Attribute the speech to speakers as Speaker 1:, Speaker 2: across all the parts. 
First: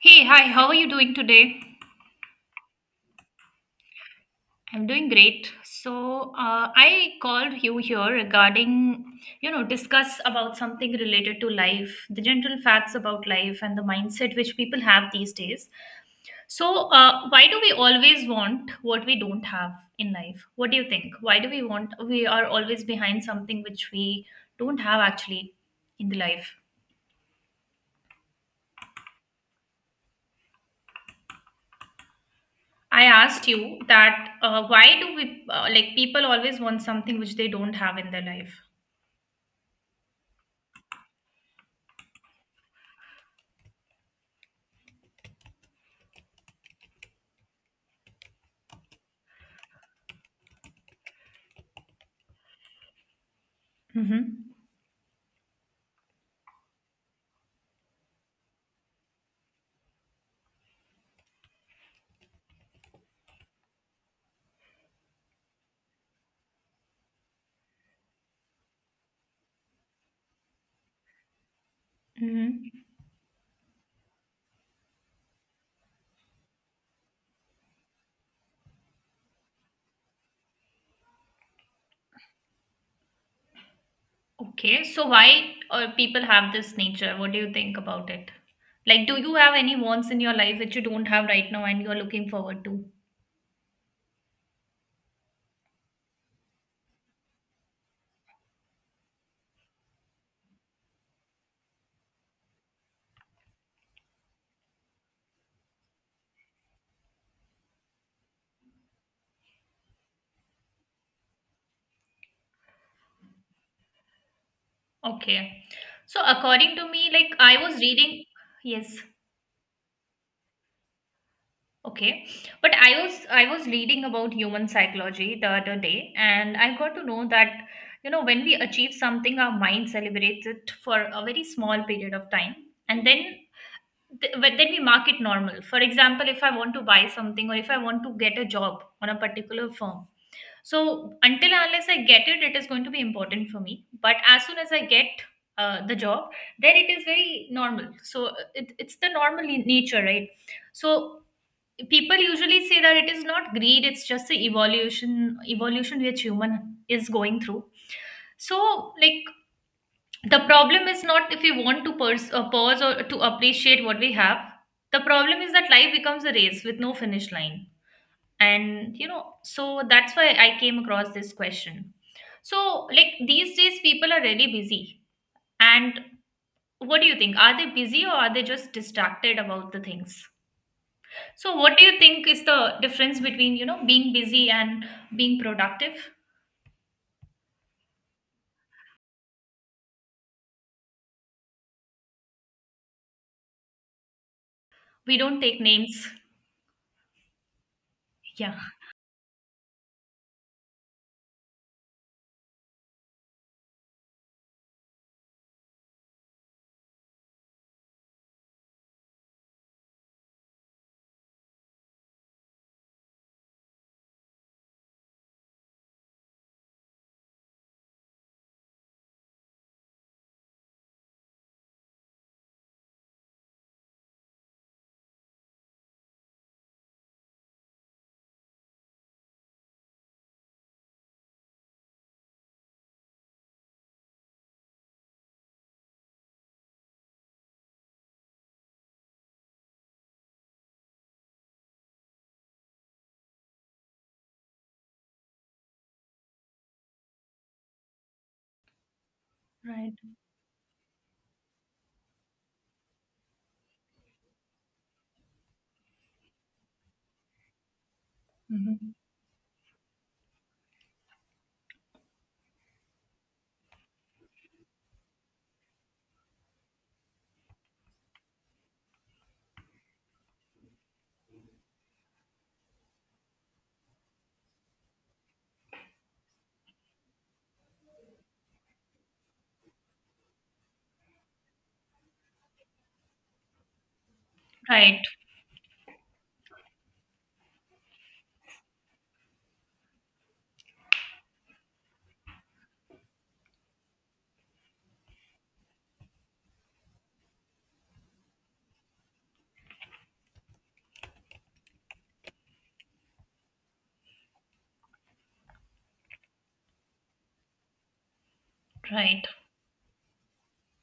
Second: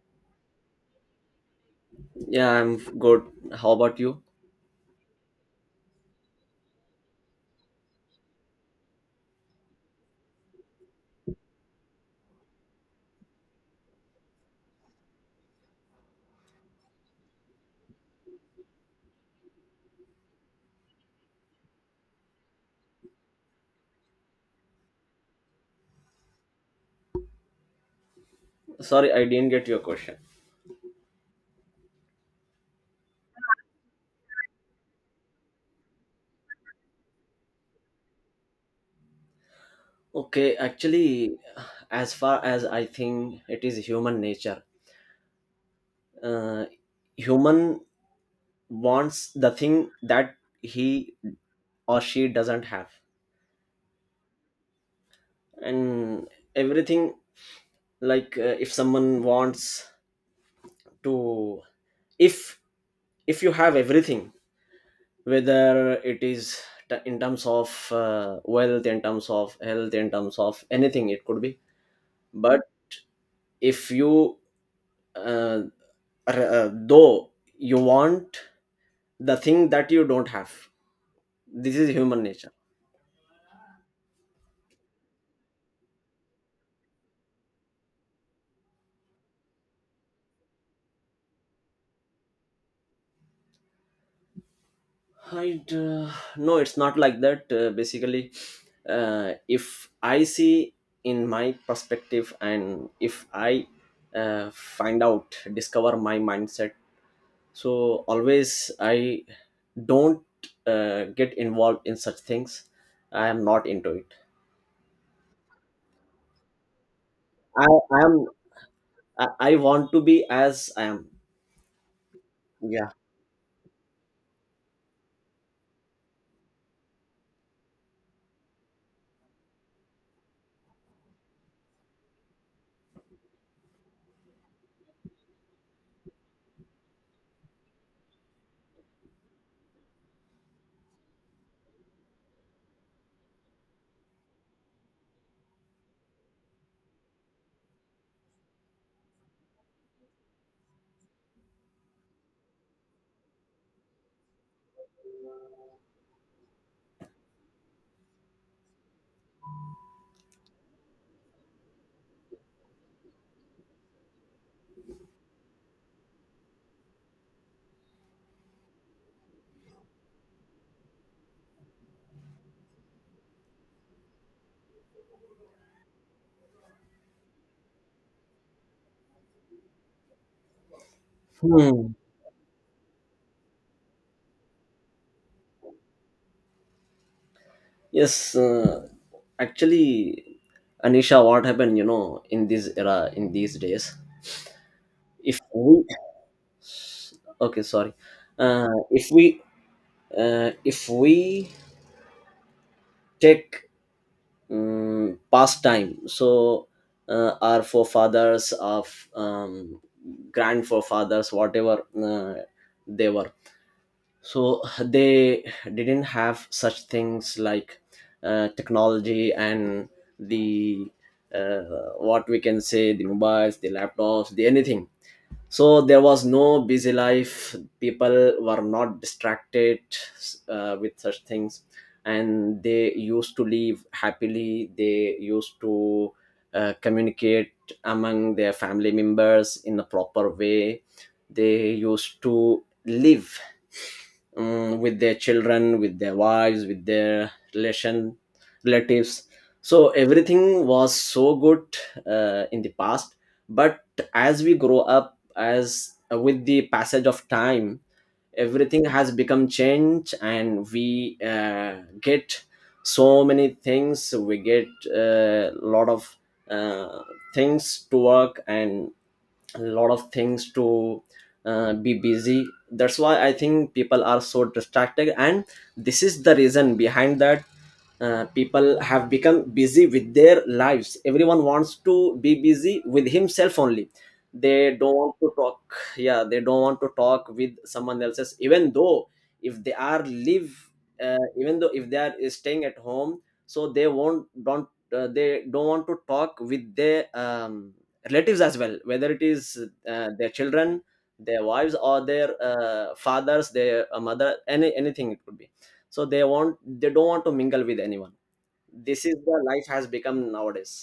Speaker 1: Hey, hi, how are you doing today?
Speaker 2: Yeah, I'm good. How about you?
Speaker 1: I'm doing great. So, I called you here regarding, you know, discuss about something related to life, the general facts about life and the mindset which people have these days. So, why do we always want what we don't have in life? What do you think? Why do we want, we are always behind something which we don't have actually in the life?
Speaker 2: Sorry, I didn't get your question.
Speaker 1: I asked you that why do we, like, people always want something which they don't have in their life?
Speaker 2: Okay, actually, as far as I think it is human nature, uh, human wants the thing that he or she doesn't have,
Speaker 1: Mm-hmm.
Speaker 2: and everything like if someone wants to, if if you have everything, whether it is in terms of wealth, in terms of health, in terms of anything, it could be, but
Speaker 1: Mm-hmm.
Speaker 2: if you uh, though you want the thing that you don't have, this is human nature
Speaker 1: Okay, so why people have this nature? What do you think about it? Like, do you have any wants in your life which you don't have right now and you're looking forward to?
Speaker 2: I No, it's not like that, basically, if I see in my perspective, and if I find out, discover my mindset, so always I don't get involved in such things. I am not into it.
Speaker 1: Okay. So according to me, like I
Speaker 2: I
Speaker 1: was
Speaker 2: am
Speaker 1: reading, yes,
Speaker 2: I want to be as I am.
Speaker 1: okay. But
Speaker 2: Yeah.
Speaker 1: I was reading about human psychology the other day, and I got to know that, you know, when we achieve something, our mind celebrates it for a very small period of time. And then but then we mark it normal. For example, if I want to buy something or if I want to get a job on a particular firm, so until and unless I get it, it is going to be important for me, but as soon as I get the job, then it is very normal. So it's the normal in nature, right? So people usually say that it is not greed, it's just the evolution which human is going through. So like the problem is not if we want to pause or to appreciate what we have. The problem is that life becomes a race with no finish line. And you know, so that's why I came across this question. So like these days people are really busy, and what do you think, are they busy or are they just distracted about the things? So what do
Speaker 2: Hmm.
Speaker 1: you think is the difference between, you know, being busy and being productive?
Speaker 2: Yes, actually, Anisha, what happened, you know, in this era, in these days,
Speaker 1: We
Speaker 2: if
Speaker 1: don't take
Speaker 2: we,
Speaker 1: names.
Speaker 2: okay, sorry,
Speaker 1: Yeah.
Speaker 2: uh, if we, if we take past time, so our forefathers of grand forefathers, whatever they were, so they didn't have such things like technology and the, what we can say, the mobiles, the laptops, the anything. So there was no busy life, people were not distracted with such things, and they used to live happily. They used to communicate among their family members in a proper way. They used to live with their children, with their wives, with their relation relatives. So
Speaker 1: Right.
Speaker 2: everything was so good in the past. But as we grow up, as with the passage of time, everything
Speaker 1: Mhm.
Speaker 2: has become changed, and we get so many things. We get a lot of uh, things to work and a lot of things to be busy. That's why I think people are so distracted, and this is the reason behind that. People have become busy with their lives. Everyone wants to be busy with himself only. They don't
Speaker 1: Right.
Speaker 2: want to talk. Yeah, they don't want to talk with someone else's, even though if they are live, even though if they are staying at home, so they won't don't, they don't want to talk with their relatives as well, whether it is their children, their wives, or their fathers, their mother, anything it could be. So they want, they don't want to mingle with anyone. This is
Speaker 1: Right.
Speaker 2: the life has become nowadays.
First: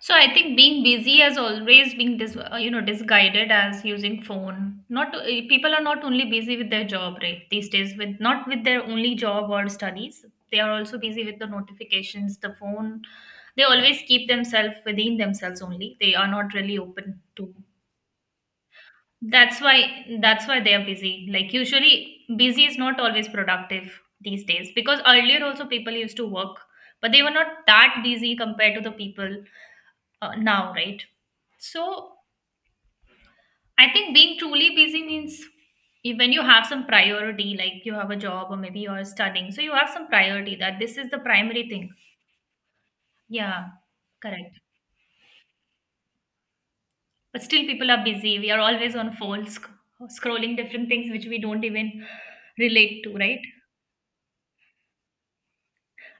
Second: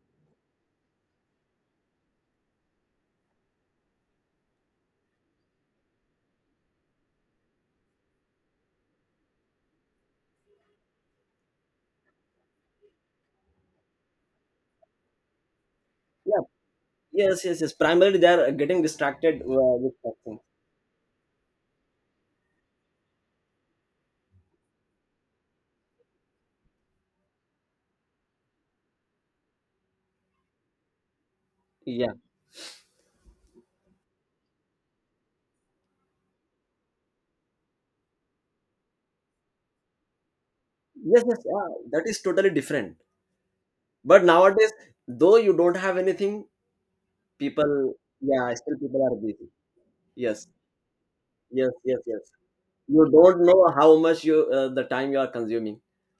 Speaker 1: So I think being busy has always been you know, disguided as using phone. Not to, eh, people are not only busy with their job right these days with not with their only job or studies. They are also busy with the notifications, the phone. They always keep themselves within themselves only. They are
Speaker 2: yeah
Speaker 1: not really open
Speaker 2: yes
Speaker 1: to.
Speaker 2: yes yes primarily they are getting distracted
Speaker 1: That's
Speaker 2: with
Speaker 1: why
Speaker 2: such things.
Speaker 1: that's why they are busy. Like usually busy is not always productive these days because earlier also people used to work, but they were not that busy compared to the people now, right? So
Speaker 2: yeah
Speaker 1: I think being truly busy means when you have some priority, like you have a job or maybe you're studying, so you have some priority that this is the
Speaker 2: yes
Speaker 1: primary
Speaker 2: yeah,
Speaker 1: thing.
Speaker 2: that is totally different.
Speaker 1: Yeah,
Speaker 2: But
Speaker 1: correct.
Speaker 2: nowadays, though you don't have anything
Speaker 1: But still, people
Speaker 2: people
Speaker 1: are busy. We
Speaker 2: yeah,
Speaker 1: are
Speaker 2: still
Speaker 1: always
Speaker 2: people
Speaker 1: on
Speaker 2: are busy.
Speaker 1: phones,
Speaker 2: yes
Speaker 1: scrolling different things which we don't
Speaker 2: yes yes
Speaker 1: even
Speaker 2: yes
Speaker 1: relate
Speaker 2: You
Speaker 1: to, right?
Speaker 2: don't know how much you the time you are consuming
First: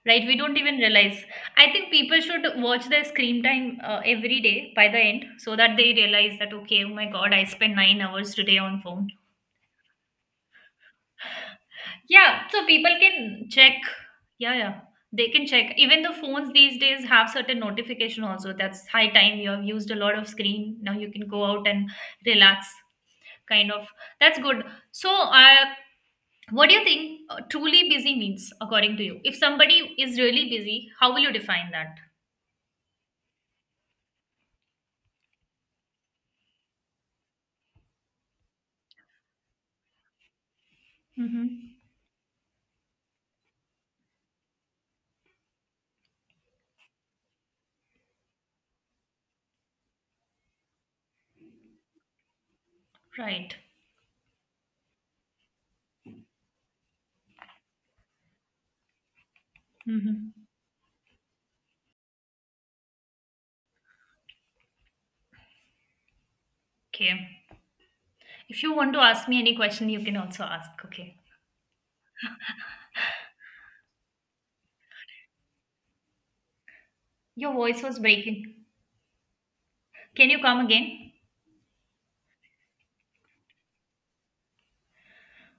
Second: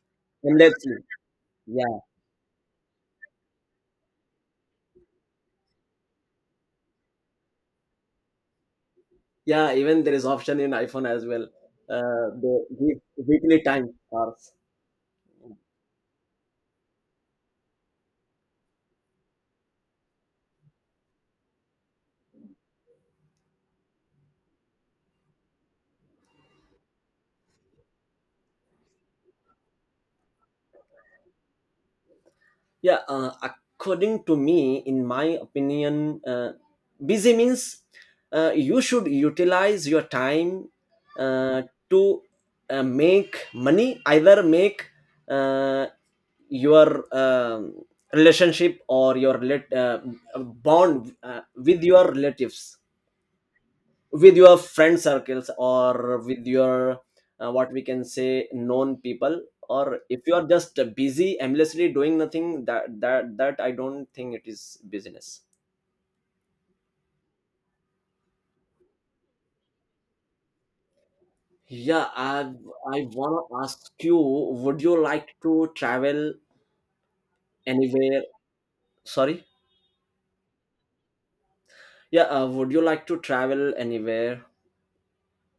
Speaker 1: Right, we don't even
Speaker 2: endlessly.
Speaker 1: realize. I think people should watch their screen time every day by the end so that they realize that, okay, oh my god, I spent 9 hours today on phone.
Speaker 2: Yeah, even there is option in iPhone as well.
Speaker 1: Yeah, so people
Speaker 2: They give
Speaker 1: can
Speaker 2: weekly
Speaker 1: check.
Speaker 2: time hours.
Speaker 1: Yeah, yeah. They can check. Even the phones these days have certain notification also. That's high time you have used a lot of screen. Now you can go out and relax. Kind of. That's good. So, what do you think truly busy means according to you? If somebody is really busy, how will you define that?
Speaker 2: Yeah, according to me, in my opinion, busy means you should utilize your time uh,
Speaker 1: Mm-hmm.
Speaker 2: to make money, either make uh, your relationship or your bond with your relatives,
Speaker 1: Right.
Speaker 2: with your friend circles, or with your what we can say, known people. Or if
Speaker 1: Mm-hmm.
Speaker 2: you are just busy aimlessly doing nothing, that I don't think it is business.
Speaker 1: Okay. If you want to ask me any question, you can also ask. Okay.
Speaker 2: Yeah, I want to ask you, would you like to travel
Speaker 1: Your voice was
Speaker 2: anywhere?
Speaker 1: breaking.
Speaker 2: Sorry.
Speaker 1: Can you come again?
Speaker 2: Yeah, would you like to travel anywhere?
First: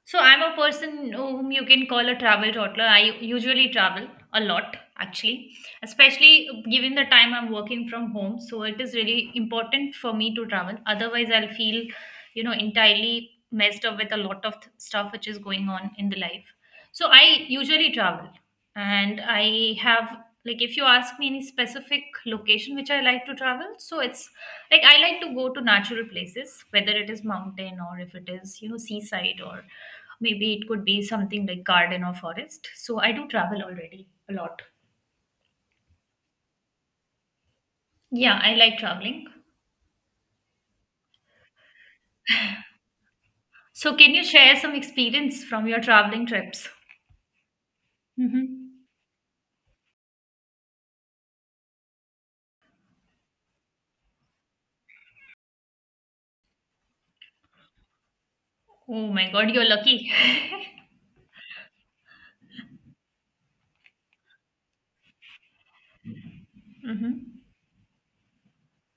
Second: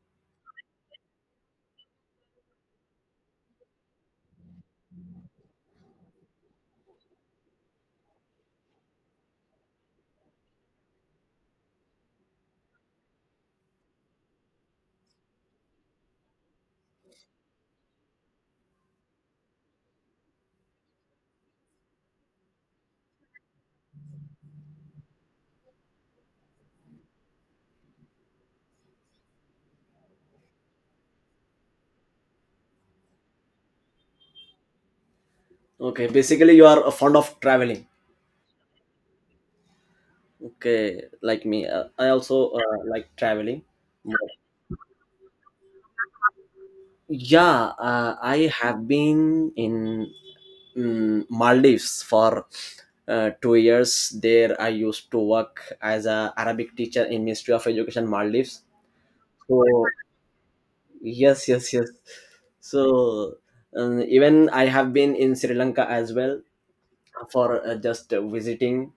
Speaker 1: So I'm a person whom you can call a travel toddler. I usually travel a lot, actually, especially given the time I'm working from home. So it is really important for me to travel. Otherwise, I'll feel, you know, entirely messed up with a lot of stuff which is going on in the life. So I usually travel, and I have like if you ask me any specific location which I like to travel, so it's like I like to go to natural places, whether it is mountain or if it is, you know, seaside or maybe it could be something like garden or forest. So I do travel already a lot.
Speaker 2: Okay, basically you are fond of traveling.
Speaker 1: Yeah, I like traveling.
Speaker 2: Okay, like me, I also like traveling.
Speaker 1: So can you share some experience from your traveling trips?
Speaker 2: Yeah, I
Speaker 1: Hmm.
Speaker 2: have been in Maldives for 2 years. There, I used to work as a Arabic teacher in Ministry of Education Maldives.
Speaker 1: Oh my God,
Speaker 2: So
Speaker 1: you're lucky.
Speaker 2: yes, yes, yes. So even I have been in Sri Lanka as well
Speaker 1: Hmm.
Speaker 2: for just visiting.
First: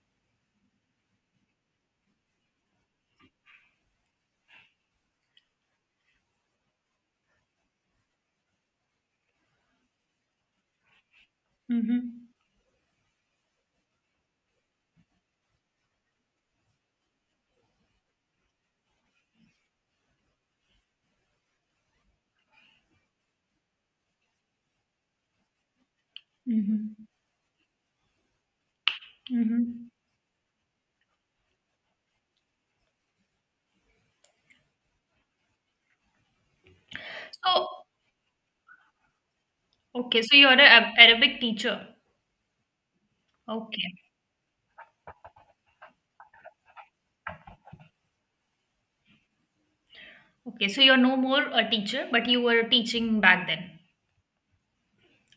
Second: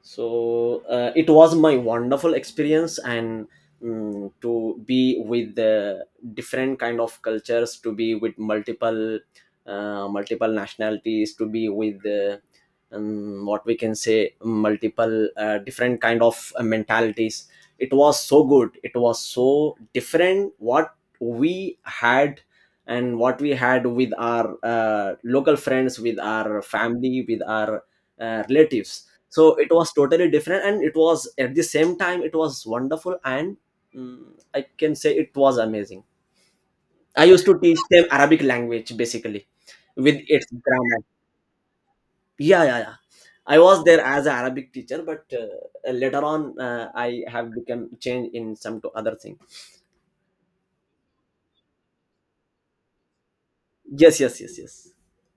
Speaker 2: So it was my wonderful experience, and to be with the different kind of cultures, to be with multiple, multiple nationalities, to be with
Speaker 1: Hmm.
Speaker 2: what we can say, multiple different kind of mentalities. It was so good. It was so different what we had, and what we had with our local friends, with our
Speaker 1: Hmm.
Speaker 2: family, with our relatives. So it
Speaker 1: Hmm.
Speaker 2: was totally different, and it was at the same time, it was wonderful and, mm, I can say, it was amazing. I used to
Speaker 1: So,
Speaker 2: teach them Arabic language basically, with
Speaker 1: okay, so
Speaker 2: its
Speaker 1: you're an
Speaker 2: grammar.
Speaker 1: Arabic teacher.
Speaker 2: Yeah, I was
Speaker 1: Okay.
Speaker 2: there as an Arabic teacher, but later on, I have become changed in some to other thing.
Speaker 1: Okay, so you're no more a teacher, but you were teaching back then.
Speaker 2: Yes.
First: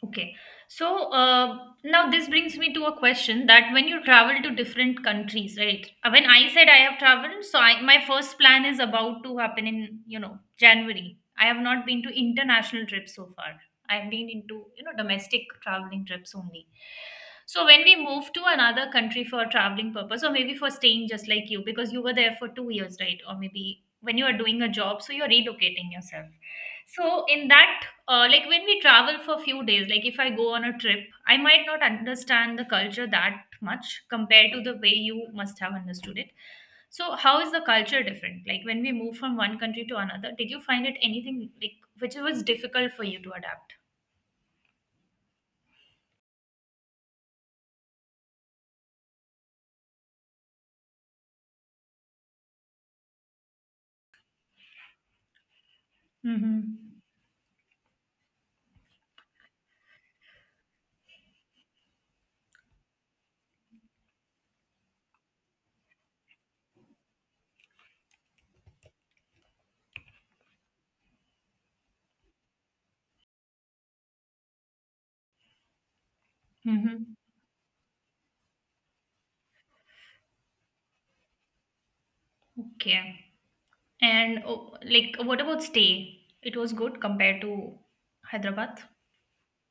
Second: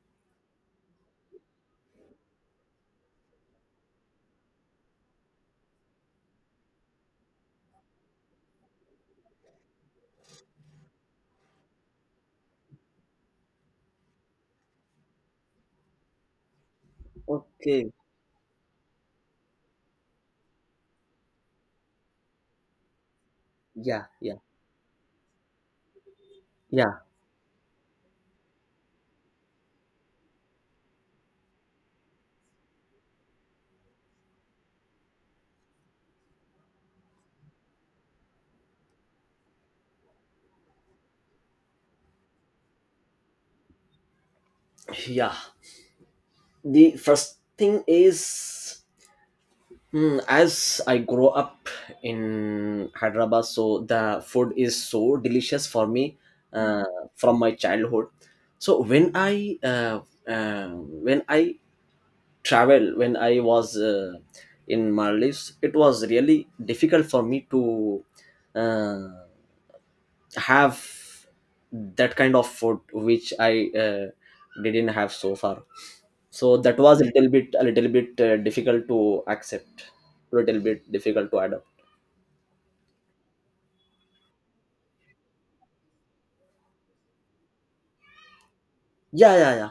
Speaker 1: Okay. So now this brings me to a question that when you travel to different countries, right? When I said I have traveled, so I, my first plan is about to happen in, you know, January. I have not been to international trips so far. I've been into, you know, domestic traveling trips only. So when
Speaker 2: Okay.
Speaker 1: we move to another country for traveling purpose, or maybe for staying just like you, because you were there for 2 years, right? Or maybe
Speaker 2: yeah
Speaker 1: when you are
Speaker 2: yeah
Speaker 1: doing a job, so you're relocating yourself.
Speaker 2: yeah
Speaker 1: So in that like when we travel for a few days, like if I go on a trip, I might not understand the culture that much compared to the way you must have understood it. So how is the culture different, like when we move from one country to another, did you find it anything like which was difficult for you to adapt?
Speaker 2: yeah, the first thing is, as I grow up in Hyderabad, so the food is so delicious for me,
Speaker 1: Mm-hmm.
Speaker 2: uh, from my childhood. So when I uh, when i travel, when I was in Maldives, it was really difficult for me to uh, have that kind of food which I didn't have so far. So that was
Speaker 1: Mm-hmm.
Speaker 2: a little bit difficult to accept, a little bit difficult to adapt.
Speaker 1: Okay. And oh, like what about stay, it was good compared to Hyderabad?
Speaker 2: Yeah,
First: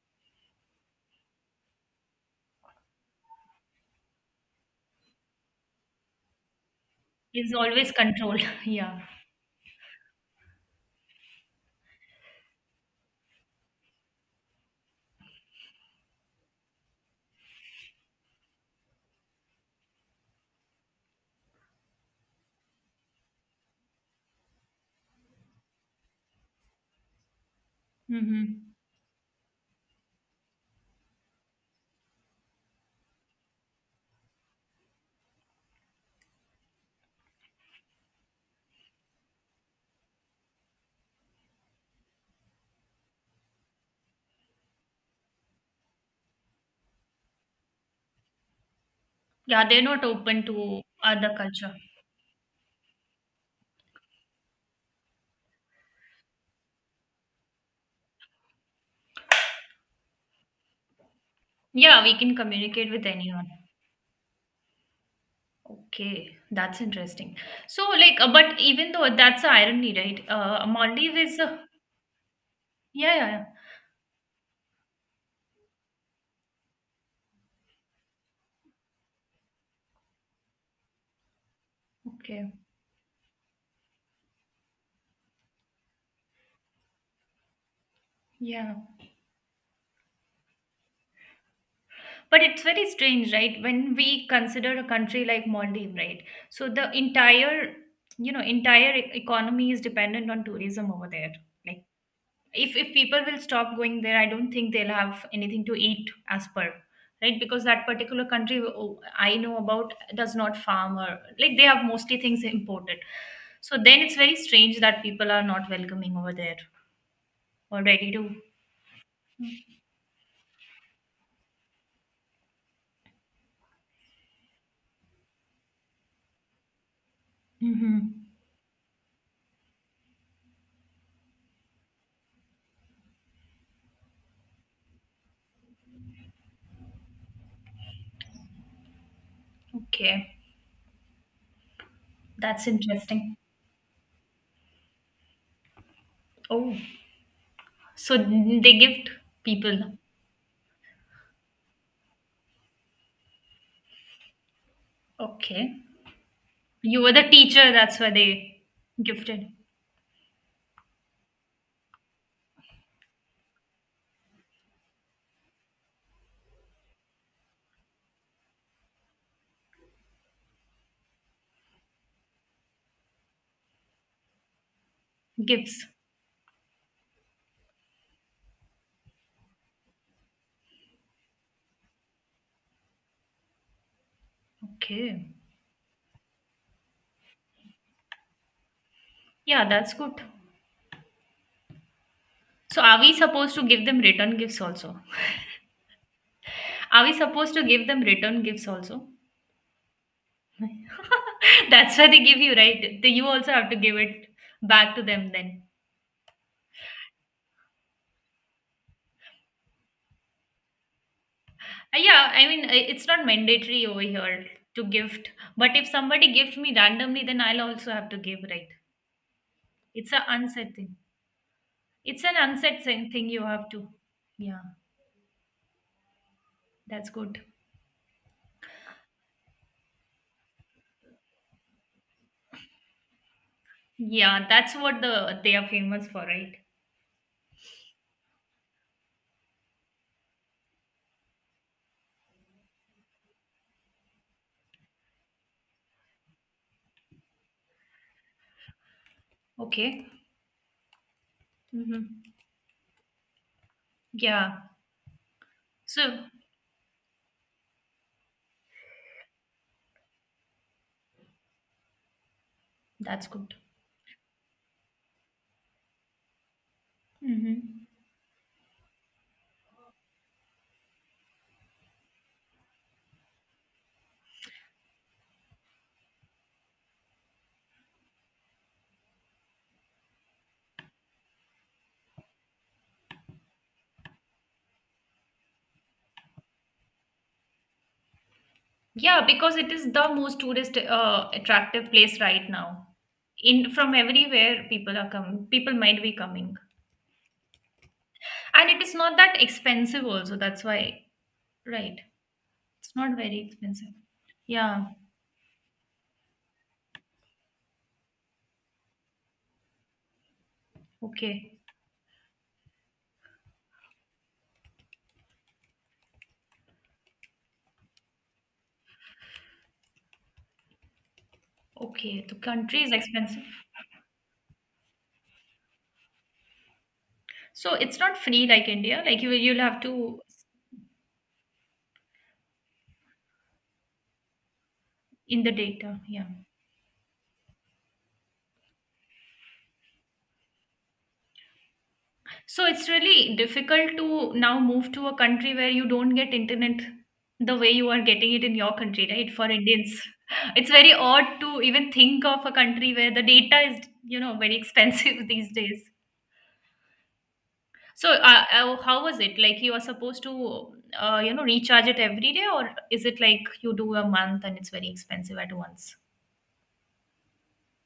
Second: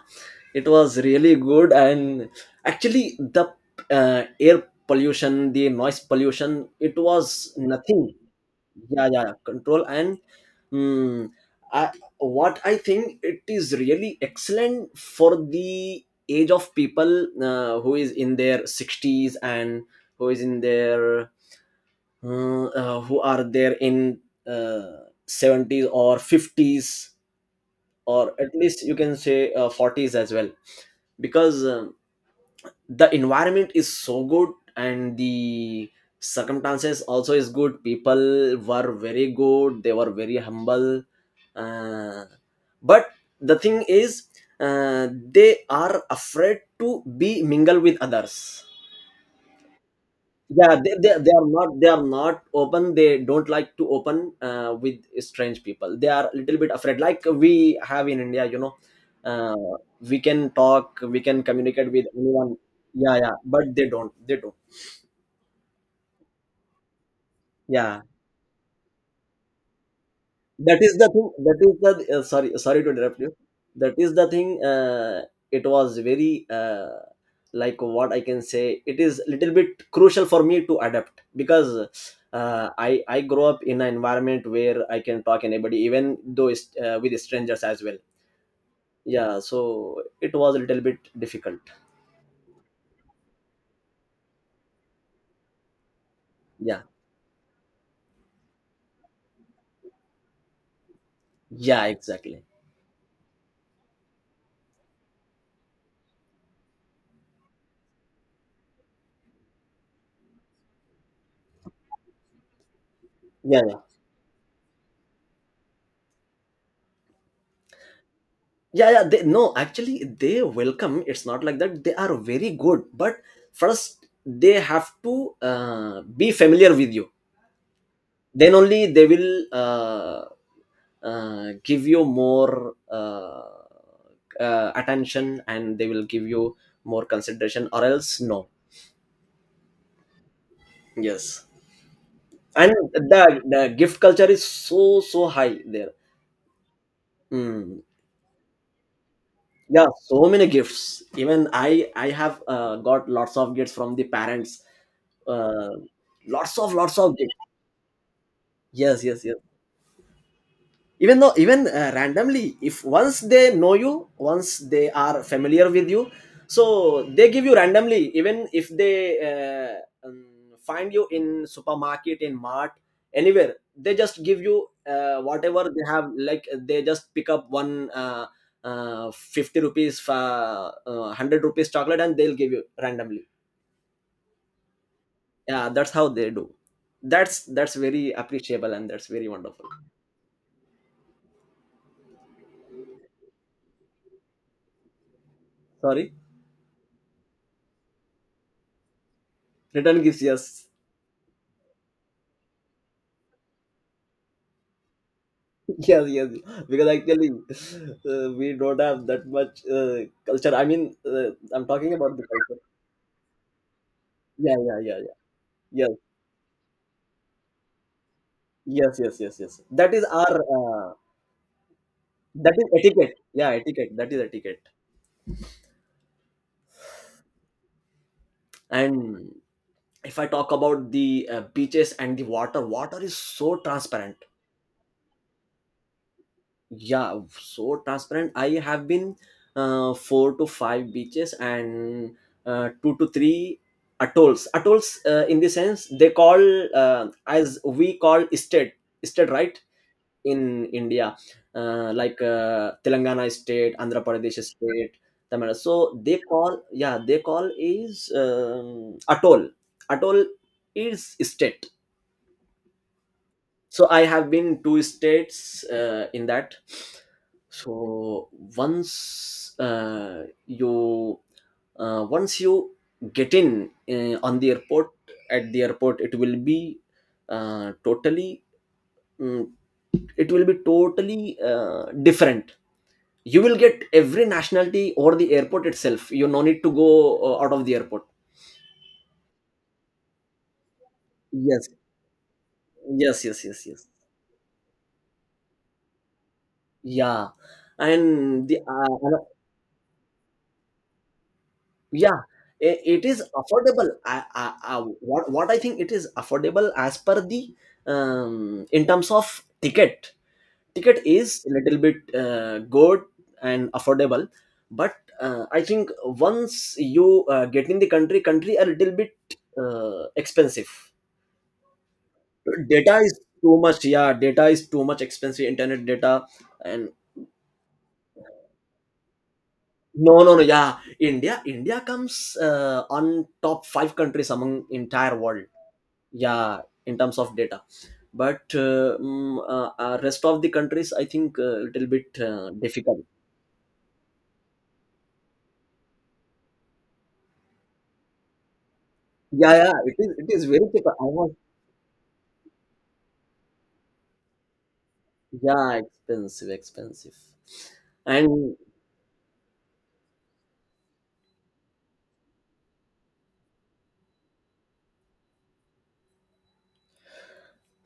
Speaker 2: it was really good. And actually, the air pollution, the noise pollution, it
Speaker 1: It's
Speaker 2: was
Speaker 1: always
Speaker 2: nothing.
Speaker 1: controlled yeah.
Speaker 2: Yeah, control, and mm, I, what I think, it is really excellent for the age of people who is in their 60s, and who is in their who are there in 70s or 50s, or at
Speaker 1: Mm-hmm.
Speaker 2: least you can say, 40s as well. Because the environment is so good, and the circumstances also is good. People were very good, they were very humble, uh, but the thing is, they are afraid to be mingle with others.
Speaker 1: Yeah, they're not open
Speaker 2: Yeah,
Speaker 1: to other
Speaker 2: they are
Speaker 1: culture.
Speaker 2: not, they are not open. They don't like to open with strange people. They are a little bit afraid. Like we have in India, you know, uh, we can talk, we can communicate
Speaker 1: Yeah,
Speaker 2: with
Speaker 1: we can
Speaker 2: anyone.
Speaker 1: communicate with
Speaker 2: Yeah, yeah,
Speaker 1: anyone.
Speaker 2: but they don't, they don't.
Speaker 1: Okay, that's interesting. So,
Speaker 2: yeah
Speaker 1: like, but even though that's the irony, right?
Speaker 2: that is the thing,
Speaker 1: Maldives is,
Speaker 2: that
Speaker 1: a
Speaker 2: is the sorry, sorry to
Speaker 1: yeah,
Speaker 2: interrupt
Speaker 1: yeah,
Speaker 2: you.
Speaker 1: yeah.
Speaker 2: That is the thing. It was very like what I can say, it is little bit crucial for me to adapt, because
Speaker 1: Okay,
Speaker 2: I grow up in an environment where I can talk anybody, even though it's, with strangers as well.
Speaker 1: yeah.
Speaker 2: Yeah, so it was a little bit difficult.
Speaker 1: But it's very strange, right? When we consider a country like Maldives, right? So
Speaker 2: yeah
Speaker 1: the entire, you know, entire economy is dependent on tourism over there. Like
Speaker 2: yeah exactly.
Speaker 1: if people will stop going there, I don't think they'll have anything to eat as per right, because that particular country, oh, I know about, does not farm, or like they have mostly things imported.
Speaker 2: yeah yeah.
Speaker 1: So then it's very strange that people are not welcoming over there already. Ready to.
Speaker 2: yeah yeah they, no, actually they welcome. It's not like that. They are very good, but first they have to be familiar with you,
Speaker 1: Hmm.
Speaker 2: then only they will give you more attention, and they will give you more consideration, or else no.
Speaker 1: Okay,
Speaker 2: Yes.
Speaker 1: that's
Speaker 2: And
Speaker 1: interesting.
Speaker 2: the gift culture is so so high there.
Speaker 1: Oh,
Speaker 2: Hmm.
Speaker 1: so they gift
Speaker 2: Yeah,
Speaker 1: people.
Speaker 2: so many gifts. Even I have got lots of gifts from the parents, uh,
Speaker 1: Okay,
Speaker 2: lots
Speaker 1: you were
Speaker 2: of
Speaker 1: the
Speaker 2: gifts.
Speaker 1: teacher, that's why they
Speaker 2: Yes,
Speaker 1: gifted
Speaker 2: even though, even randomly, if once they know you, once they are familiar with you, so they give you randomly, even if they uh, um, find you in supermarket, in mart, anywhere, they just give you whatever
Speaker 1: gifts.
Speaker 2: they have. Like, they just pick up one, 50 rupees, 100 rupees chocolate, and they'll give you randomly.
Speaker 1: Okay.
Speaker 2: Yeah, that's how they do. That's very appreciable, and that's very wonderful.
Speaker 1: Yeah, that's good. So are we supposed to give them return gifts also?
Speaker 2: Sorry?
Speaker 1: Are we supposed to give them return gifts also?
Speaker 2: Return gives, yes.
Speaker 1: That's why they give you, right? The, you also have to give it back to them then.
Speaker 2: Yes, yes, because actually, we don't have that much culture, I mean, uh, I'm talking about the
Speaker 1: Yeah, I
Speaker 2: culture.
Speaker 1: mean, it's not mandatory over here
Speaker 2: yeah yeah
Speaker 1: to
Speaker 2: yeah yeah
Speaker 1: gift, but if somebody gift me randomly, then I'll also have to give, right?
Speaker 2: yes, yes, yes, yes, yes, that is
Speaker 1: It's an
Speaker 2: our,
Speaker 1: unsaid thing. It's an
Speaker 2: that is
Speaker 1: unsaid thing
Speaker 2: etiquette.
Speaker 1: thing you
Speaker 2: Yeah,
Speaker 1: have to.
Speaker 2: etiquette, that is
Speaker 1: Yeah,
Speaker 2: etiquette.
Speaker 1: that's good.
Speaker 2: And if I talk about the beaches and the water is so transparent.
Speaker 1: Yeah, that's what the they are famous for, right?
Speaker 2: Yeah, so transparent. I have been four to five beaches, and two to three atolls. Atolls, in the sense, they call, as we call state. State, right?
Speaker 1: Okay.
Speaker 2: In India,
Speaker 1: Mm-hmm.
Speaker 2: like, Telangana state, Andhra Pradesh
Speaker 1: Yeah.
Speaker 2: state, Tamil Nadu. So
Speaker 1: So
Speaker 2: they call yeah, they call is, atoll. Atoll is state.
Speaker 1: that's good.
Speaker 2: So I have been two states in that.
Speaker 1: Mm-hmm.
Speaker 2: So once uh, you once you get in, on the airport at the airport it will be uh, totally mm, it will be totally different. You will get every nationality over the airport itself, you no need to go out of the airport.
Speaker 1: Yeah, because it is the most tourist
Speaker 2: Yes,
Speaker 1: attractive place right now.
Speaker 2: yes, yes, yes,
Speaker 1: In
Speaker 2: yes.
Speaker 1: from everywhere people are coming. People might be coming.
Speaker 2: Yeah, and the
Speaker 1: And it is not that expensive also. That's why, right?
Speaker 2: yeah,
Speaker 1: It's
Speaker 2: it
Speaker 1: not
Speaker 2: is
Speaker 1: very expensive.
Speaker 2: affordable. I, I, I,
Speaker 1: Yeah.
Speaker 2: what, what i think it is affordable as per the, in terms of ticket. Ticket is a
Speaker 1: Okay.
Speaker 2: little bit good and affordable, but I think once you get in the country, a little bit expensive.
Speaker 1: Okay. The country is
Speaker 2: Data is
Speaker 1: expensive.
Speaker 2: too much, yeah, data is too much expensive, internet data. And
Speaker 1: So it's not free like India. Like you will, you'll have
Speaker 2: no,
Speaker 1: to
Speaker 2: no, no, yeah, India comes on top 5 countries among entire
Speaker 1: in
Speaker 2: world.
Speaker 1: the data. Yeah.
Speaker 2: Yeah, in terms of data, but rest of the countries I think a little bit
Speaker 1: So it's
Speaker 2: difficult.
Speaker 1: really difficult to now move to a country where you don't get internet the way you are getting it in your country, right? For
Speaker 2: Yeah, yeah, it
Speaker 1: Indians,
Speaker 2: is it is very
Speaker 1: it's very
Speaker 2: difficult, I was.
Speaker 1: odd to even think of a country where the data is, you know, very expensive these
Speaker 2: Yeah,
Speaker 1: days.
Speaker 2: expensive, expensive.
Speaker 1: So,
Speaker 2: And
Speaker 1: how was it? Like you are supposed to, you know, recharge it every day, or is it like you do a month and it's very expensive at once?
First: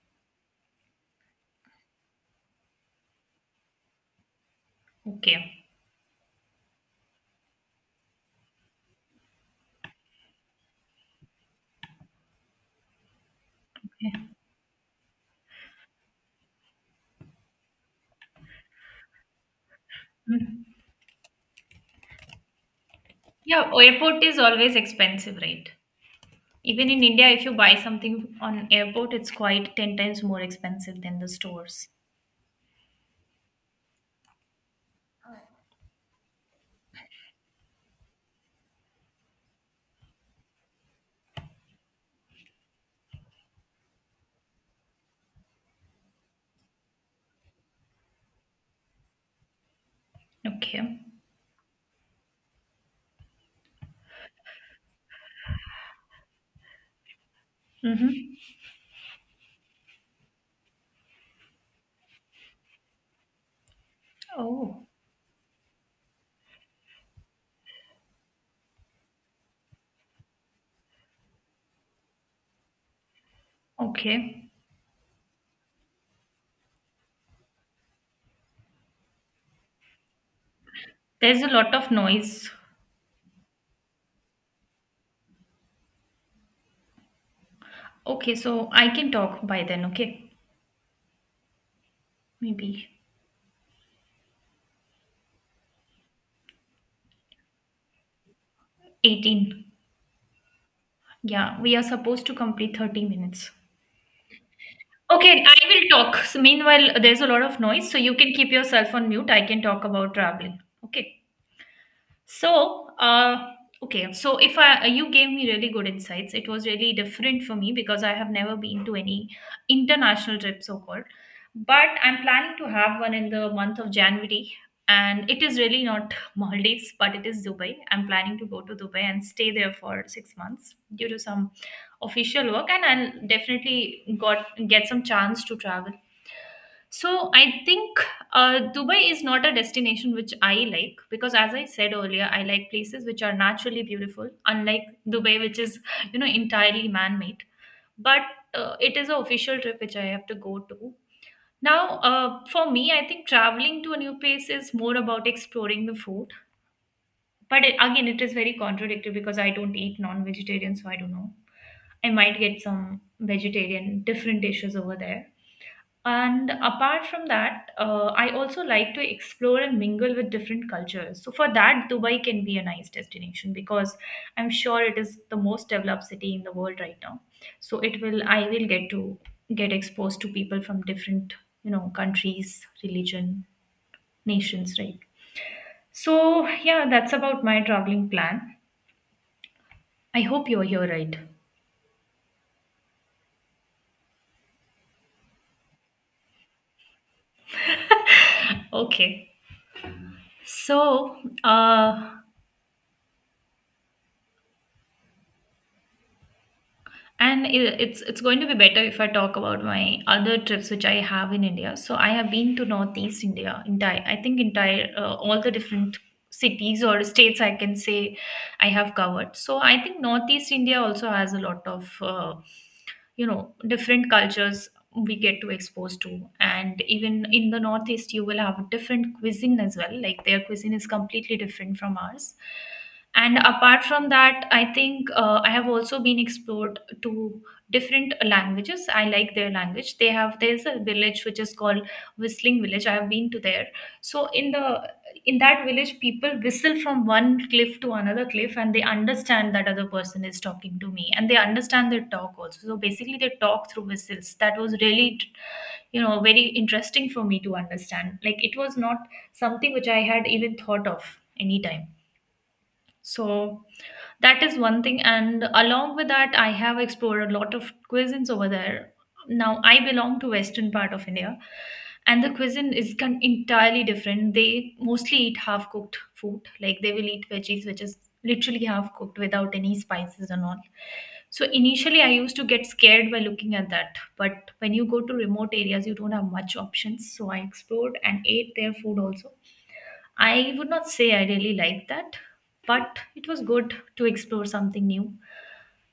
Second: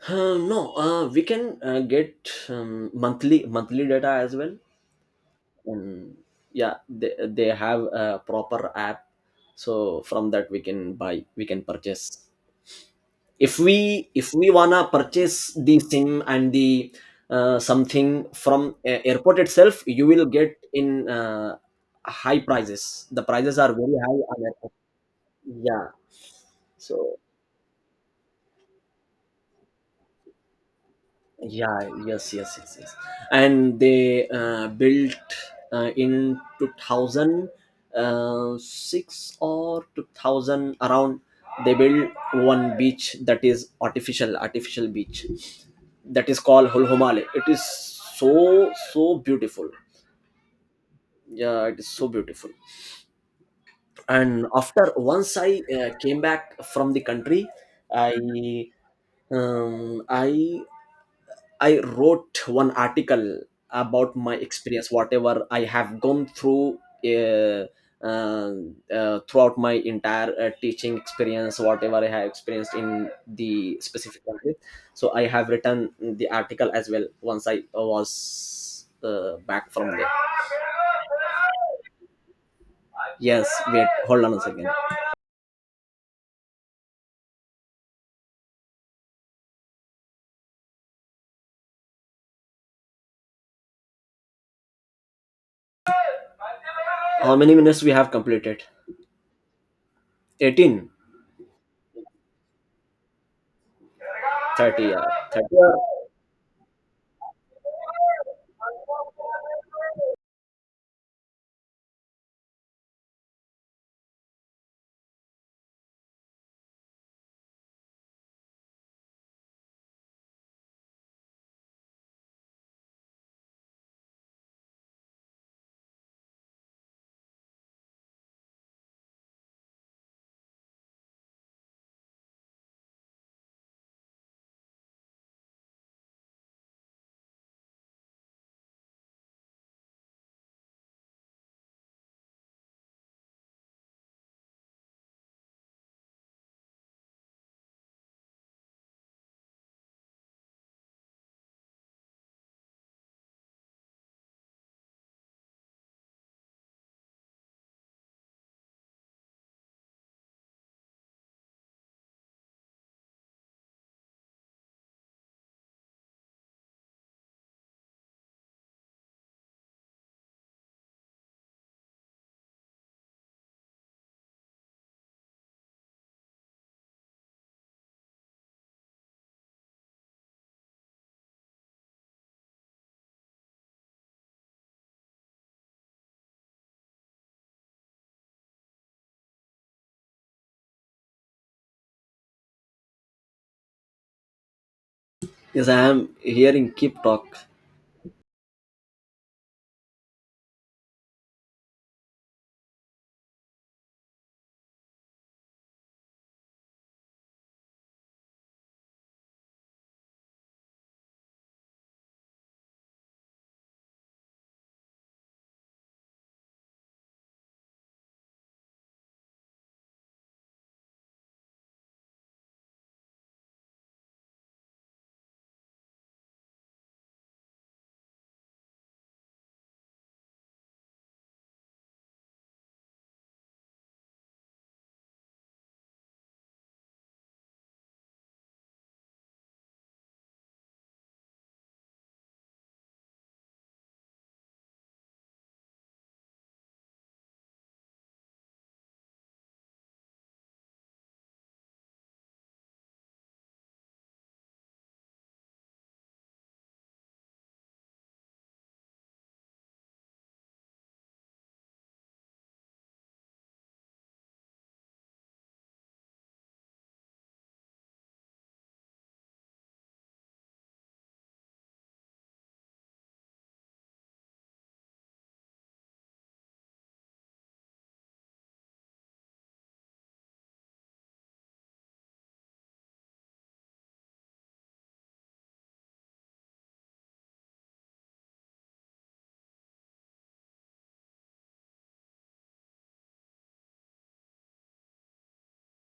Speaker 2: no, we can get monthly, data as well.
Speaker 1: Okay.
Speaker 2: And yeah, they have a proper app, so from that we can buy, we can purchase, if we
Speaker 1: Okay.
Speaker 2: if we wanna purchase the sim and the something from airport itself. You will get
Speaker 1: Mm.
Speaker 2: in high prices, the prices
Speaker 1: Yeah,
Speaker 2: are very high
Speaker 1: airport is
Speaker 2: on airport.
Speaker 1: always expensive, right?
Speaker 2: Yeah,
Speaker 1: Even in
Speaker 2: so
Speaker 1: India, if you buy something on airport, it's quite 10 times more expensive than the
Speaker 2: yeah,
Speaker 1: stores.
Speaker 2: yes, yes, yes, yes. And they built in 2006 or 2000 around, they built one beach that is artificial, beach, that is called holhomale. It is so, beautiful.
Speaker 1: Okay.
Speaker 2: Yeah, it is so beautiful. And after once I came back from the country,
Speaker 1: Mm-hmm.
Speaker 2: i um, i I wrote one article about my
Speaker 1: Oh,
Speaker 2: experience, whatever I have gone through, uh, uh, throughout my entire teaching experience, whatever I have experienced in the specific
Speaker 1: okay.
Speaker 2: country. So I have written the article as well, once I was back from there.
Speaker 1: There's a lot of noise.
Speaker 2: Yes, wait, hold on a second.
Speaker 1: Okay, so I can talk by then, okay? Maybe
Speaker 2: How many minutes we have completed?
Speaker 1: 18.
Speaker 2: 18,
Speaker 1: Yeah, we are supposed to complete 30 minutes.
Speaker 2: 30, yeah.
Speaker 1: Okay,
Speaker 2: 30.
Speaker 1: I will talk. So meanwhile, there's a lot of noise, so you can keep yourself on mute. I can talk about traveling. Okay. So, okay. So, if I you gave me really good insights, it was really different for me because I have never been to any international trip, so called. But I'm planning to have one in the month of January, and it is really not Maldives, but it is Dubai. I'm planning to go to Dubai and stay there for 6 months due to some official work, and I'll definitely got get some chance to travel. So I think Dubai is not a destination which I like because, as I said earlier, I like places which are naturally beautiful, unlike Dubai, which is entirely man-made. But it is an official trip which I have to go to. Now, for me, I think traveling to a new place is more about exploring the food. But it, again, it is very contradictory because I don't eat non-vegetarian, so I don't know. I might get some vegetarian different dishes over there, and apart from that, I also like to explore and mingle with different cultures. So for that, Dubai can be a nice destination because I'm sure it is the most developed city in the world right now. So I will get to get exposed to people from different, you know, countries, religion, nations, right? So yeah, that's about my traveling plan. I hope you're here, right?
Speaker 2: Yes, I am hearing, keep talk.
Speaker 1: Okay. So, uh, it's going to be better if I talk about my other trips which I have in india. So I have been to northeast india entire, I think entire all the different cities or states I can say I have covered. So I think northeast india also has a lot of you know different cultures we get to expose to, and even in the northeast you will have different cuisine as well. Like their cuisine is completely different from ours, and apart from that I think I have also been explored to different languages. I like their language they have. There's a village which is called whistling village, I have been to there. So in the in that village, people whistle from one cliff to another cliff and they understand that other person is talking to me, and they understand their talk also. So basically they talk through whistles. That was really, you know, very interesting for me to understand. Like it was not something which I had even thought of anytime. So that is one thing. And along with that, I have explored a lot of cuisines over there. Now I belong to western part of India, and the cuisine is entirely different. They mostly eat half cooked food, like they will eat veggies, which is literally half cooked without any spices and all. So initially, I used to get scared by looking at that. But when you go to remote areas, you don't have much options. So I explored and ate their food also. I would not say I really liked that, but it was good to explore something new.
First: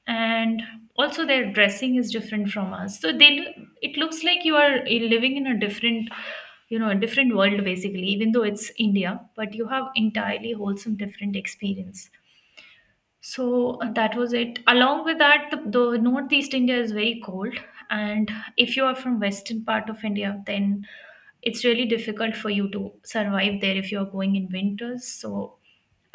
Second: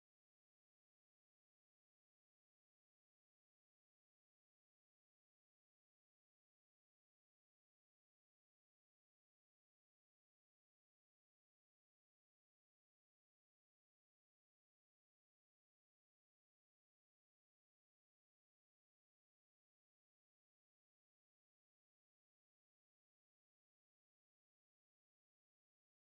Speaker 1: And also, their dressing is different from us, so it looks like you are living in a different, you know, a different world basically. Even though it's India, but you have entirely wholesome different experience. So that was it. Along with that, the Northeast India is very cold, and if you are from western part of India, then it's really difficult for you to survive there if you are going in winters. So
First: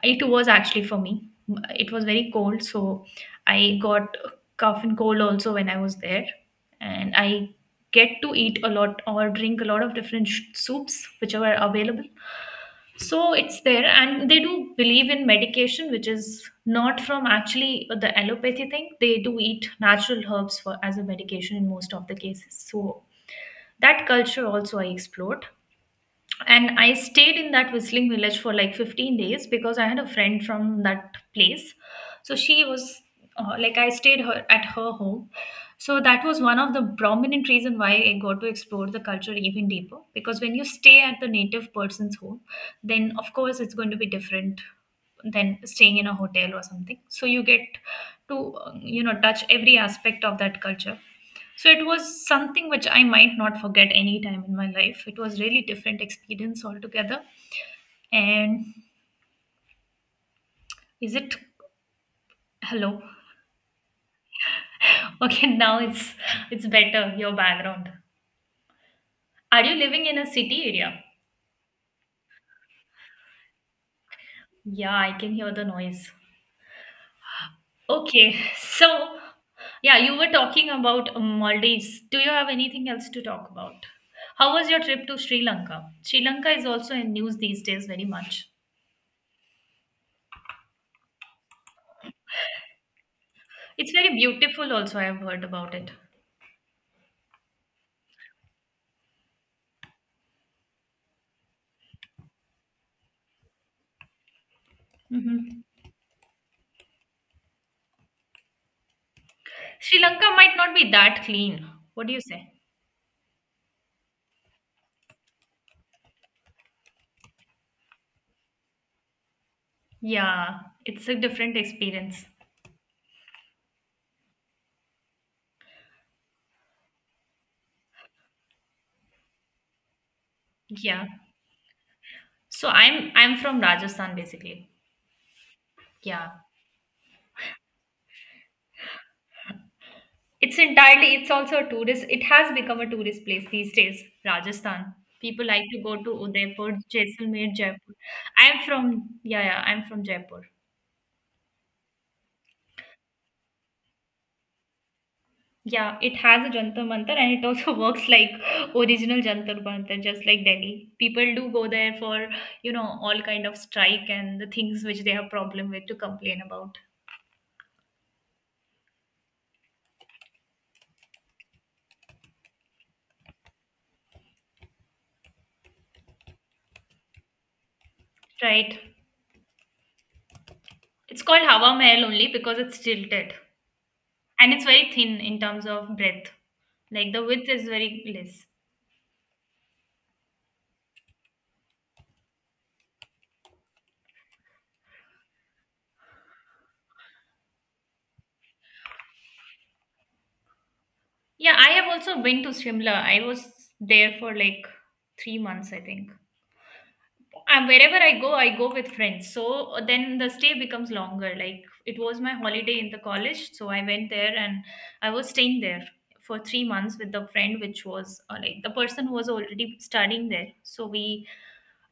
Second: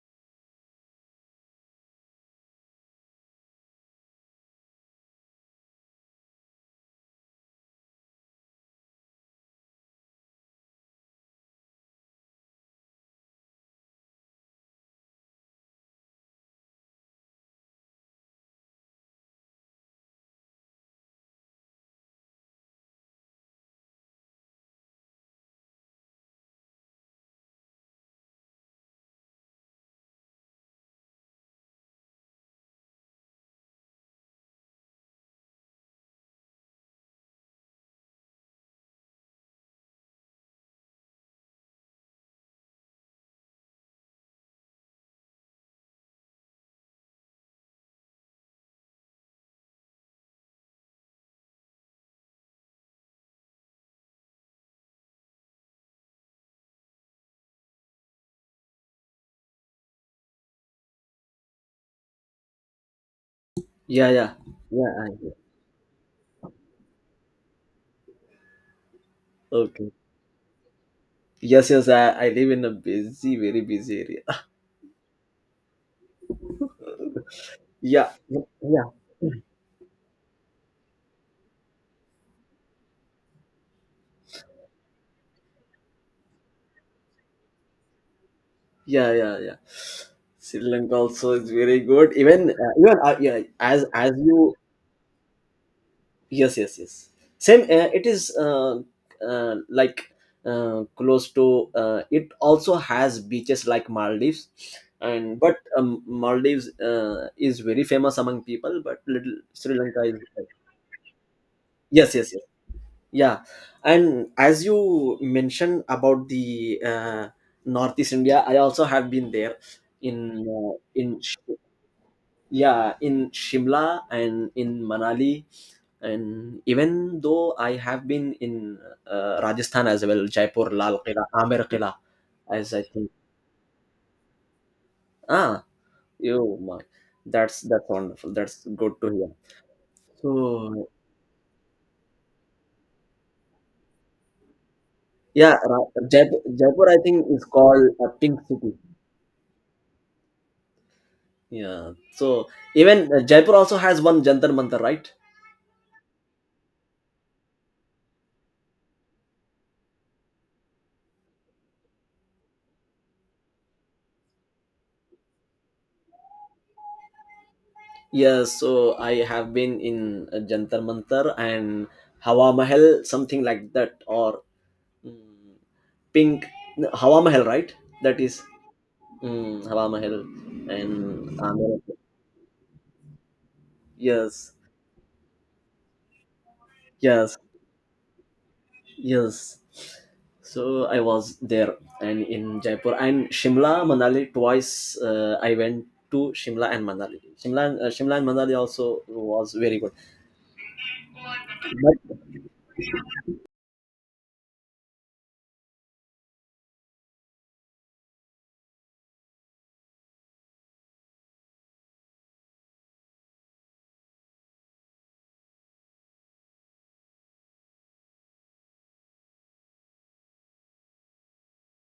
Speaker 1: it was actually for me. It was very cold, so I got cough and cold also when I was there, and I get to eat a lot or drink a lot of different soups which are available. So it's there, and they do believe in medication which is not from actually the allopathy thing. They do eat natural herbs for as a medication in most of the cases. So that culture also I explored, and I stayed in that whistling village for like 15 days because I had a friend from that place. So she was, like, I stayed her at her home. So that was one of the prominent reason why I got to explore the culture even deeper, because when you stay at the native person's home, then of course it's going to be different than staying in a hotel or something. So you get to you know, touch every aspect of that culture. So it was something which I might not forget any time in my life. It was really different experience altogether. And is it, hello?
Speaker 2: Yeah, yeah, yeah.
Speaker 1: Okay, now it's better your background. Are you
Speaker 2: Okay.
Speaker 1: living in a city area?
Speaker 2: Yes, yes, I live in a busy, very busy area.
Speaker 1: Yeah, I can hear the noise.
Speaker 2: Yeah,
Speaker 1: Okay,
Speaker 2: yeah.
Speaker 1: so yeah, you were talking about Maldives. Do you have anything else to talk about? How was your trip to Sri Lanka? Sri Lanka is also in news these days very much.
Speaker 2: Yeah, yeah, yeah. Sri Lanka also is very good. Even yeah, as
Speaker 1: It's very
Speaker 2: as you.
Speaker 1: beautiful also, I have heard about it.
Speaker 2: Yes, yes, yes. Same. It is like close to. It also has beaches like Maldives, and but
Speaker 1: Mhm.
Speaker 2: Maldives is very famous among people, but little Sri
Speaker 1: Sri
Speaker 2: Lanka is,
Speaker 1: Lanka
Speaker 2: yes,
Speaker 1: might not be that clean. What do
Speaker 2: yes,
Speaker 1: you
Speaker 2: yes.
Speaker 1: say?
Speaker 2: Yeah, and as you mentioned about the Northeast India, I also have been there, in
Speaker 1: Yeah, it's a different experience.
Speaker 2: yeah, in Shimla and in Manali. And even though I have been in Rajasthan as well, Jaipur, Lal
Speaker 1: Yeah.
Speaker 2: Qila, Amer Qila,
Speaker 1: So
Speaker 2: as I think.
Speaker 1: I'm from Rajasthan basically.
Speaker 2: Ah,
Speaker 1: Yeah.
Speaker 2: you my, that's wonderful. That's good to hear.
Speaker 1: It's
Speaker 2: So
Speaker 1: entirely, it's also a tourist, it has become a tourist place these days, Rajasthan. People
Speaker 2: yeah,
Speaker 1: like to go to
Speaker 2: Jaipur,
Speaker 1: Udaipur,
Speaker 2: Jaipur I think is
Speaker 1: Jaisalmer, Jaipur.
Speaker 2: called a pink
Speaker 1: I'm
Speaker 2: city.
Speaker 1: from yeah, yeah, I'm from Jaipur.
Speaker 2: Yeah. So even Jaipur also has one Jantar Mantar, right?
Speaker 1: Yeah, it has a Jantar Mantar, and it also works like original Jantar Mantar, just like Delhi. People do go there for, you know, all kind of strike and the things which they have problem with to complain about.
Speaker 2: Yes. So I have been in Jantar Mantar and Hawa Mahal, something like that, or mm, Pink, no, Hawa Mahal, right? That is
Speaker 1: Right.
Speaker 2: Hawa Mahal
Speaker 1: It's
Speaker 2: and
Speaker 1: called Hawa
Speaker 2: Amer.
Speaker 1: Mahal only because it's tilted, and
Speaker 2: Yes.
Speaker 1: it's very thin in terms of breadth. Like the
Speaker 2: Yes.
Speaker 1: width is very less.
Speaker 2: Yes. So I was there, and in Jaipur and Shimla, Manali twice. I went to Shimla and Manali. Shimla, Shimla and Manali also was very good.
Speaker 1: Yeah, I have also been to Shimla. I was there for like 3 months, I think. And wherever I go with friends. So then the stay becomes longer. Like it was my holiday in the college, so I went there and I was staying there for 3 months with the friend, which was, like the person who was already studying there. So we,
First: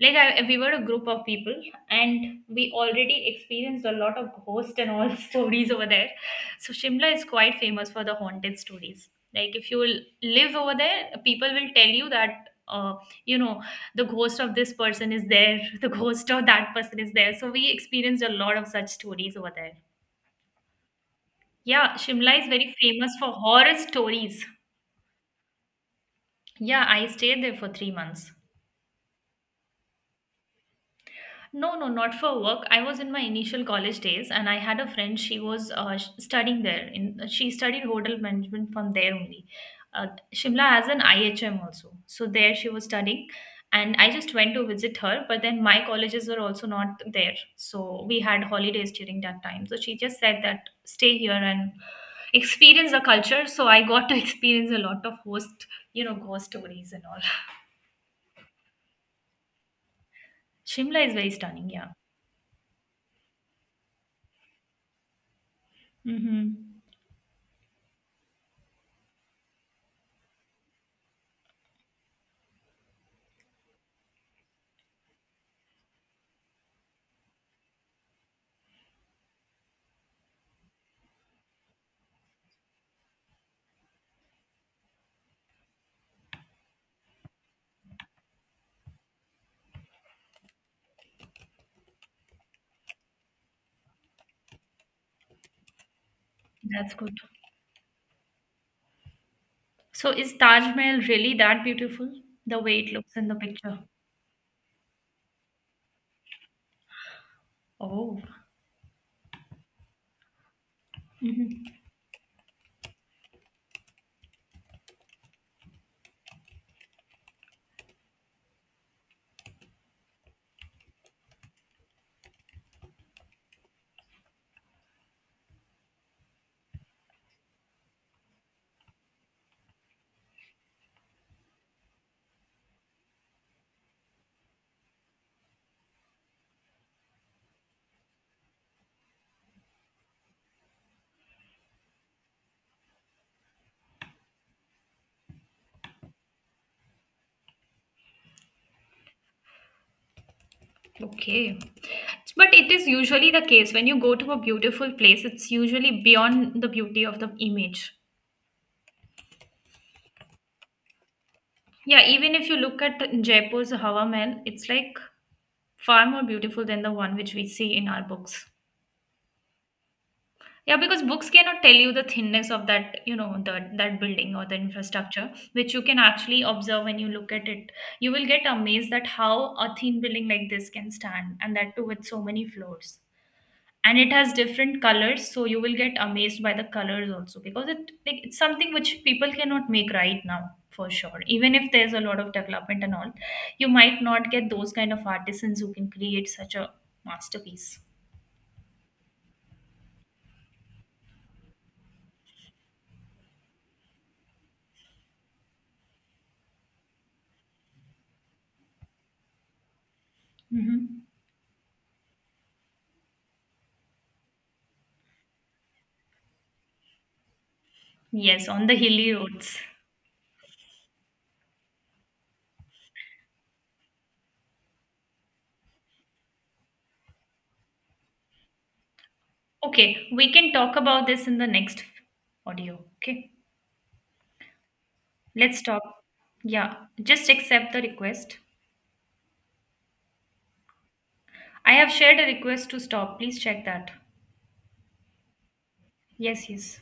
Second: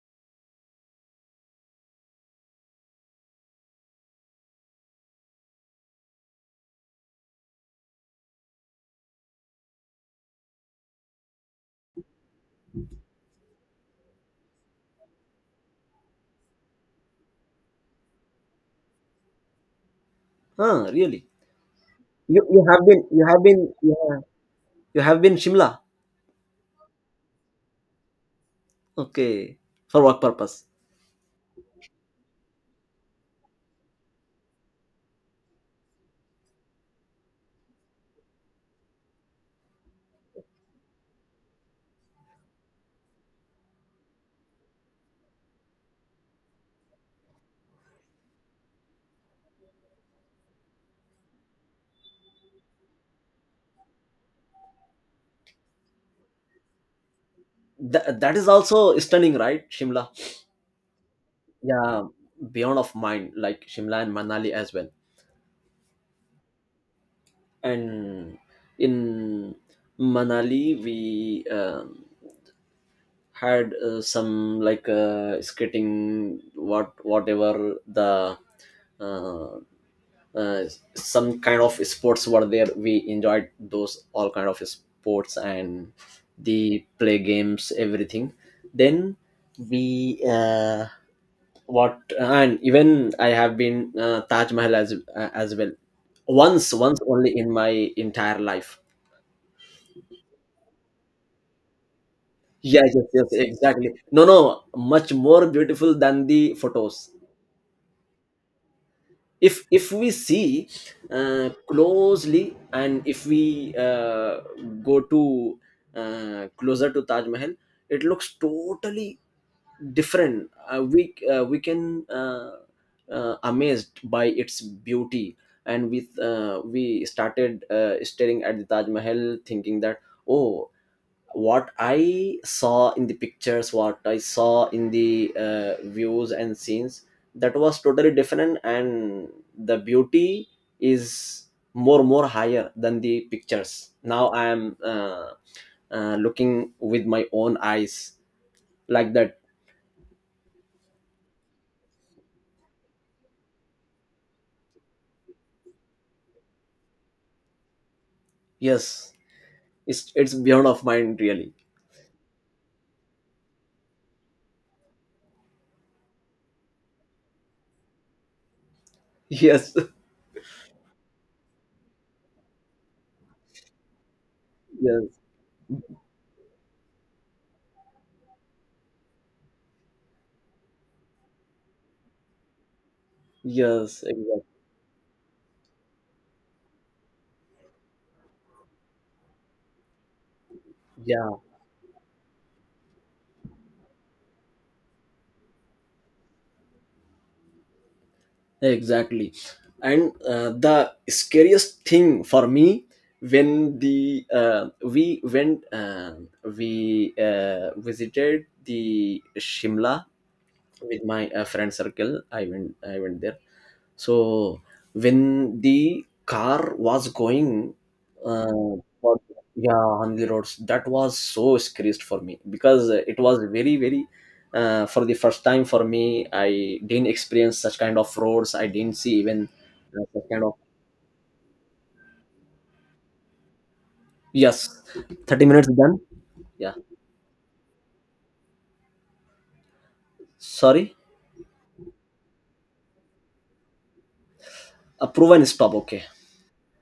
Speaker 1: we were a group of people, and we already experienced a lot of ghost and all stories over there. So shimla is quite famous for the haunted stories. Like if you will live over there, people will tell you that uh, you know, the ghost of this person is there, the ghost of that person is there. So we experienced a lot of such stories over there.
Speaker 2: Huh? Really?
Speaker 1: Yeah, Shimla
Speaker 2: You
Speaker 1: is
Speaker 2: you
Speaker 1: very
Speaker 2: have been
Speaker 1: famous
Speaker 2: you
Speaker 1: for
Speaker 2: have been
Speaker 1: horror stories.
Speaker 2: you have been Shimla.
Speaker 1: Yeah, I stayed there for 3 months.
Speaker 2: Okay, for work purpose.
Speaker 1: No, no, not for work. I was in my initial college days, and I had a friend. She was studying there. In She studied hotel management from there only. Uh, Shimla has an IHM also, so there she was studying, and I just went to visit her. But then my colleges were also not there, so we had holidays during that time. So she just said that stay here and experience the culture. So I got to experience a lot of ghost stories and all.
Speaker 2: That is also stunning, right? Shimla.
Speaker 1: Shimla is very stunning. Yeah.
Speaker 2: Yeah, beyond of mind, like Shimla and Manali as well.
Speaker 1: Mm-hmm.
Speaker 2: And in Manali, we um, had some like skating, whatever the uh, uh, some kind of sports were there. We enjoyed those, all kind of sports, and the play games, everything. Then we what and even I have been Taj Mahal as well, once
Speaker 1: That's
Speaker 2: once
Speaker 1: good.
Speaker 2: only in my entire life.
Speaker 1: So is Taj Mahal really that beautiful? The way
Speaker 2: Yes,
Speaker 1: it
Speaker 2: yes,
Speaker 1: looks in
Speaker 2: yes,
Speaker 1: the picture.
Speaker 2: exactly. No, no, much more beautiful than the photos,
Speaker 1: Oh.
Speaker 2: if we see
Speaker 1: Mhm.
Speaker 2: closely, and if we go to closer to Taj Mahal, it looks totally different. We can amazed by its beauty. And with we started staring at the Taj Mahal, thinking that, oh, what I saw in the pictures, what I saw in the views and scenes, that was totally different. And the beauty is more higher than the pictures. Now I am looking with my own eyes, like that.
Speaker 1: Okay. But it is usually the case when you go to a beautiful place, it's usually beyond the beauty of the image.
Speaker 2: Yes, it's beyond of mind, really.
Speaker 1: Yeah, even if you look at Jaipur's Hawa Mahal, it's like far more beautiful than the one which we see in our books.
Speaker 2: Yes,
Speaker 1: Yeah, because books cannot tell you the thinness of that, you know, the, that building or the
Speaker 2: yes,
Speaker 1: infrastructure, which you can actually observe when you look at it. You will get amazed at how a thin building like this can stand, and that too with so many floors. And
Speaker 2: yes,
Speaker 1: it has
Speaker 2: exactly.
Speaker 1: different colors, so you will get amazed by the colors also, because it, like, it's something which people cannot make right now for sure.
Speaker 2: Yeah.
Speaker 1: Even if there's a lot of development and all, you might not get those kind of artisans who can create such a masterpiece.
Speaker 2: Exactly. And the scariest thing for me, when the we went we visited the Shimla
Speaker 1: Hmm.
Speaker 2: with my friend circle. I went there. So when the car was going,
Speaker 1: Yes, on the
Speaker 2: uh,
Speaker 1: hilly
Speaker 2: for-
Speaker 1: roads.
Speaker 2: yeah, on the roads, that was so scariest for me, because it was very, very. For the first time for me, I didn't experience such kind of roads. I didn't see even
Speaker 1: Okay,
Speaker 2: such
Speaker 1: we
Speaker 2: kind
Speaker 1: can
Speaker 2: of.
Speaker 1: talk about this in the next audio. Okay,
Speaker 2: Yes. Thirty
Speaker 1: let's
Speaker 2: minutes
Speaker 1: stop.
Speaker 2: done. Yeah.
Speaker 1: Yeah, just accept the request.
Speaker 2: Sorry.
Speaker 1: I have shared a request to stop. Please check that.
Speaker 2: Approve and stop. Okay.
Speaker 1: Yes, yes.